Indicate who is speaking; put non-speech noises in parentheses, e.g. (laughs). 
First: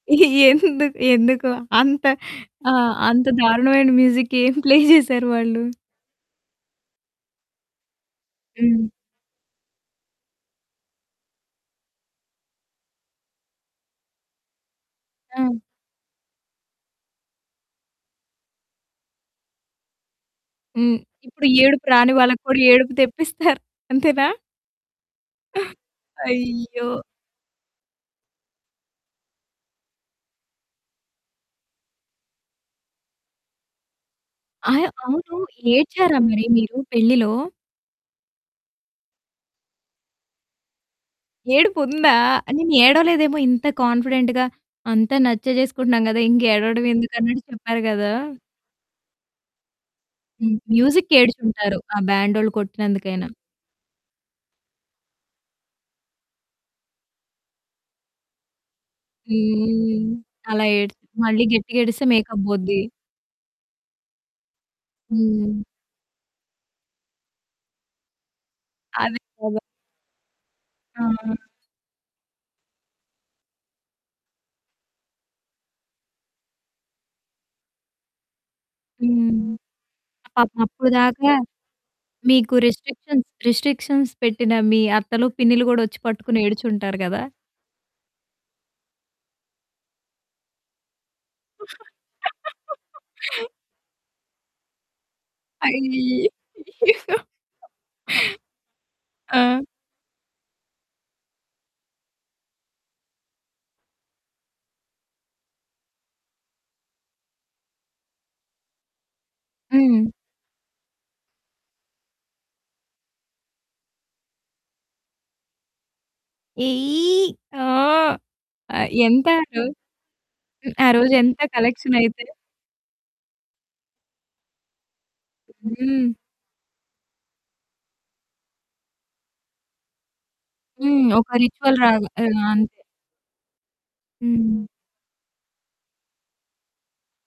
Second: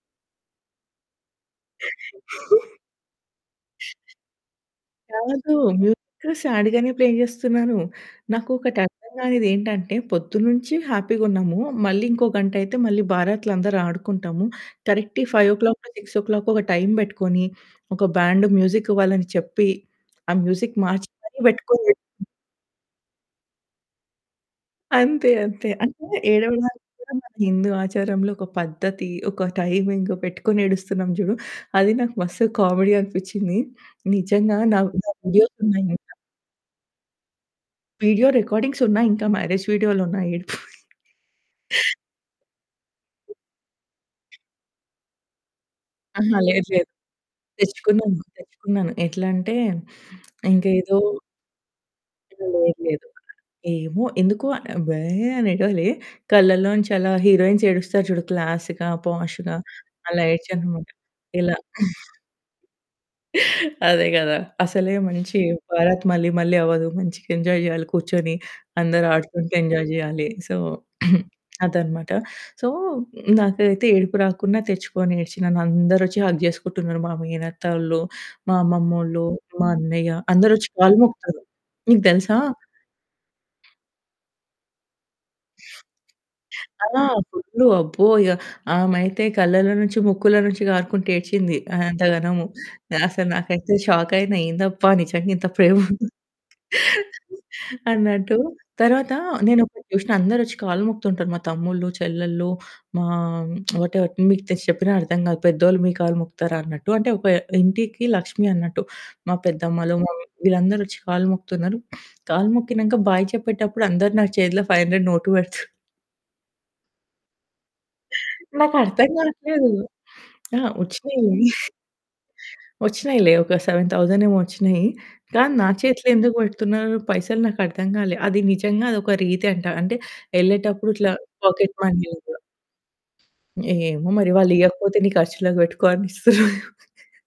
Speaker 1: ఎందుకు? ఎందుకు? అంత
Speaker 2: (chuckles)
Speaker 1: ఆహ్, అంత దారుణమైన మ్యూజిక్ ఏం ప్లే జేశారు
Speaker 2: కాదు
Speaker 1: వాళ్ళు?
Speaker 2: మ్యూజిక్ సాడ్‌గానే ప్లే జేస్తున్నాను. నాకు ఒకటి
Speaker 1: హ్మ్.
Speaker 2: అర్ధంగానిదేంటంటే పొద్దున్నుంచి హ్యాపీగా ఉన్నాము. మళ్ళీ ఇంకో గంటయితే మళ్ళీ బారాత్‌లో అందరూ ఆడుకుంటాము. కరెక్ట్
Speaker 1: ఆ!
Speaker 2: ఫైవ్ ఓ క్లాకో, సిక్స్ ఓ క్లాకో ఒక టైమ్ బెట్టుకొని ఒక బ్యాండ్ మ్యూజిక్ వాళ్లని చెప్పి ఆ మ్యూజిక్
Speaker 1: హ్మ్.
Speaker 2: మార్చి మరీ
Speaker 1: ఇప్పుడు ఏడుపు
Speaker 2: బెట్టుకొని
Speaker 1: రాని వాళ్ళకి కూడా ఏడుపు తెప్పిస్తారు. అంతేనా?
Speaker 2: అంతే, అంతే.
Speaker 1: (giggles)
Speaker 2: అంటే ఏడవడానికి
Speaker 1: అయ్యో!
Speaker 2: కూడా మన హిందూ ఆచారంలో ఒక పద్ధతి, ఒక టైమింగ్ పెట్టుకొని ఏడుస్తున్నాం జూడు, అది నాకు మస్త్ కామెడీ అనిపిచ్చింది. నిజంగా
Speaker 1: అయ్యో!
Speaker 2: నావి నా
Speaker 1: అవును.
Speaker 2: వీడియోస్ ఉన్నాయి ఇంకా.
Speaker 1: ఏడ్చారా మరి మీరు పెళ్ళిలో?
Speaker 2: వీడియో రికార్డింగ్స్ ఉన్నాయి ఇంకా మ్యారేజ్ వీడియోలున్నాయి ఏడుపుయి. (laughs)
Speaker 1: ఏడుపుందా? నేను ఏడవలేదేమో ఇంత కాన్ఫిడెంట్‌గా అంతా నచ్చే జేసుకుంటున్నాం గదా!
Speaker 2: అహా!
Speaker 1: ఇంక
Speaker 2: లేదు
Speaker 1: ఏడవడం
Speaker 2: లేదు.
Speaker 1: ఎందుకన్నట్టు చెప్పారు గదా!
Speaker 2: తెచ్చుకున్నాను. తెచ్చుకున్నాను. ఎట్లంటే
Speaker 1: హ్మ్.
Speaker 2: ఇంకేదో
Speaker 1: మ్యూజిక్‌కి ఏడ్చుంటారు. ఆ
Speaker 2: అహా!
Speaker 1: బ్యాండోళ్ళు
Speaker 2: లేదు లేదు.
Speaker 1: కొట్టినందుకైనా.
Speaker 2: ఏమో? ఎందుకో? "భే" అని ఏడవలేి. కళ్ళళ్ళోంచి అలా హీరోయిన్స్ ఏడుస్తారు చూడు క్లాస్‌గా, పోష్‌గా
Speaker 1: హ్మ్.
Speaker 2: అలా
Speaker 1: అలా
Speaker 2: ఏడ్చాననమాట.
Speaker 1: ఏడ్చి మళ్ళీ
Speaker 2: ఇలా.
Speaker 1: గట్టిగేడిస్తే
Speaker 2: (giggles)
Speaker 1: మేకప్ బోద్ది.
Speaker 2: అదే గదా! అసలే మంచి
Speaker 1: హ్మ్.
Speaker 2: బారాత్ మళ్ళీ మళ్ళీ అవ్వదు. మంచిగా ఎంజాయ్ జేయాలి కూర్చొని.
Speaker 1: అదే
Speaker 2: అందరాడుకుంటూ
Speaker 1: గదా!
Speaker 2: ఎంజాయ్ జేయాలి. సో, (clears throat)
Speaker 1: ఆ!
Speaker 2: అదనమాట. సో, నాకేదైతే ఏడుపు రాకున్నా తెచ్చుకొని ఏడ్చి నన్నందరొచ్చి హగ్ జేసుకుంటున్నారు మా మేనత్తోళ్ళు, మా అమ్మమ్మోళ్ళు,
Speaker 1: హ్మ్.
Speaker 2: మా అన్నయ్య
Speaker 1: పాపం.
Speaker 2: అందరొచ్చి
Speaker 1: అప్పుడు
Speaker 2: కాళ్ళు
Speaker 1: దాకా
Speaker 2: మొక్కుతారు. నీకు దెలుసా?
Speaker 1: మీకు రిస్ట్రిక్షన్స్, రిస్ట్రిక్షన్స్ పెట్టిన మీ అత్తలు, పిన్నీలు గూడా ఒచ్చి పట్టుకొని ఏడుచుంటారు
Speaker 2: ఆ!
Speaker 1: గదా!
Speaker 2: ఫుల్లు. అబ్బో! ఇగ ఆమైతే కళ్ళళ్ళో నుంచి, ముక్కులో నుంచి గారుకుంటా ఏడ్చింది అంత గనము. అసలు
Speaker 1: (laughs)
Speaker 2: నాకైతే షాకయినా, "ఏందబ్బా! నిజంగా ఇంత ప్రేమ ఉందా"
Speaker 1: అయి
Speaker 2: (giggles) అన్నట్టు.
Speaker 1: (laughs)
Speaker 2: తర్వాత
Speaker 1: ఆ!
Speaker 2: నేనొకటి జూషిన అందరొచ్చి కాళ్ళు మొక్కుతుంటారు. మా తమ్ముళ్ళు, చెల్లళ్ళు మా (smacks lips) వాటేవర్. మీకు తెలిసి చెప్పినా అర్థం కాదు. పెద్దోళ్ళు మీ కాళ్లు మొక్కుతారా అన్నట్టు. అంటే ఒక ఇంటికి లక్ష్మి అన్నట్టు. మా పెద్దమ్మలు,
Speaker 1: హ్మ్.
Speaker 2: మమ్మీ వీళ్ళందరొచ్చి కాళ్ళు మొక్కుతున్నారు. కాళ్ళు మొక్కినంక బాయ్ చెప్పేటప్పుడు అందరూ నా చేతిలో 500 నోటు పెడుతూ
Speaker 1: ఎయ్! ఆ! ఆ!
Speaker 2: నాకర్థం
Speaker 1: ఎంత ఆ రోజు?
Speaker 2: గాట్లేదు. ఆ!
Speaker 1: హ్మ్. ఆ రోజు
Speaker 2: ఒచ్చినయి.
Speaker 1: ఎంత
Speaker 2: (giggles)
Speaker 1: కలెక్షన్ అయితే?
Speaker 2: ఒచ్చినయిలే ఒక 7000 ఏమో ఒచ్చినయి. కానీ, నా చేతిలో
Speaker 1: హ్మ్.
Speaker 2: ఎందుకు బెడుతున్నారు పైసలు నాకర్థం గాలే. అది నిజంగా అదొక రీతి అంటా. అంటే, ఎళ్ళేటప్పుడు
Speaker 1: హ్మ్.
Speaker 2: ఇట్లా
Speaker 1: ఒక
Speaker 2: పాకెట్
Speaker 1: రిచువల్
Speaker 2: మనీ
Speaker 1: రాగా ఆ!
Speaker 2: లాగా.
Speaker 1: అంతే.
Speaker 2: ఏమో మరి!
Speaker 1: హ్మ్.
Speaker 2: వాళ్లియకపోతే నీ ఖర్చులకి బెట్టుకో అని ఇస్తుర్రేమో. (chuckles)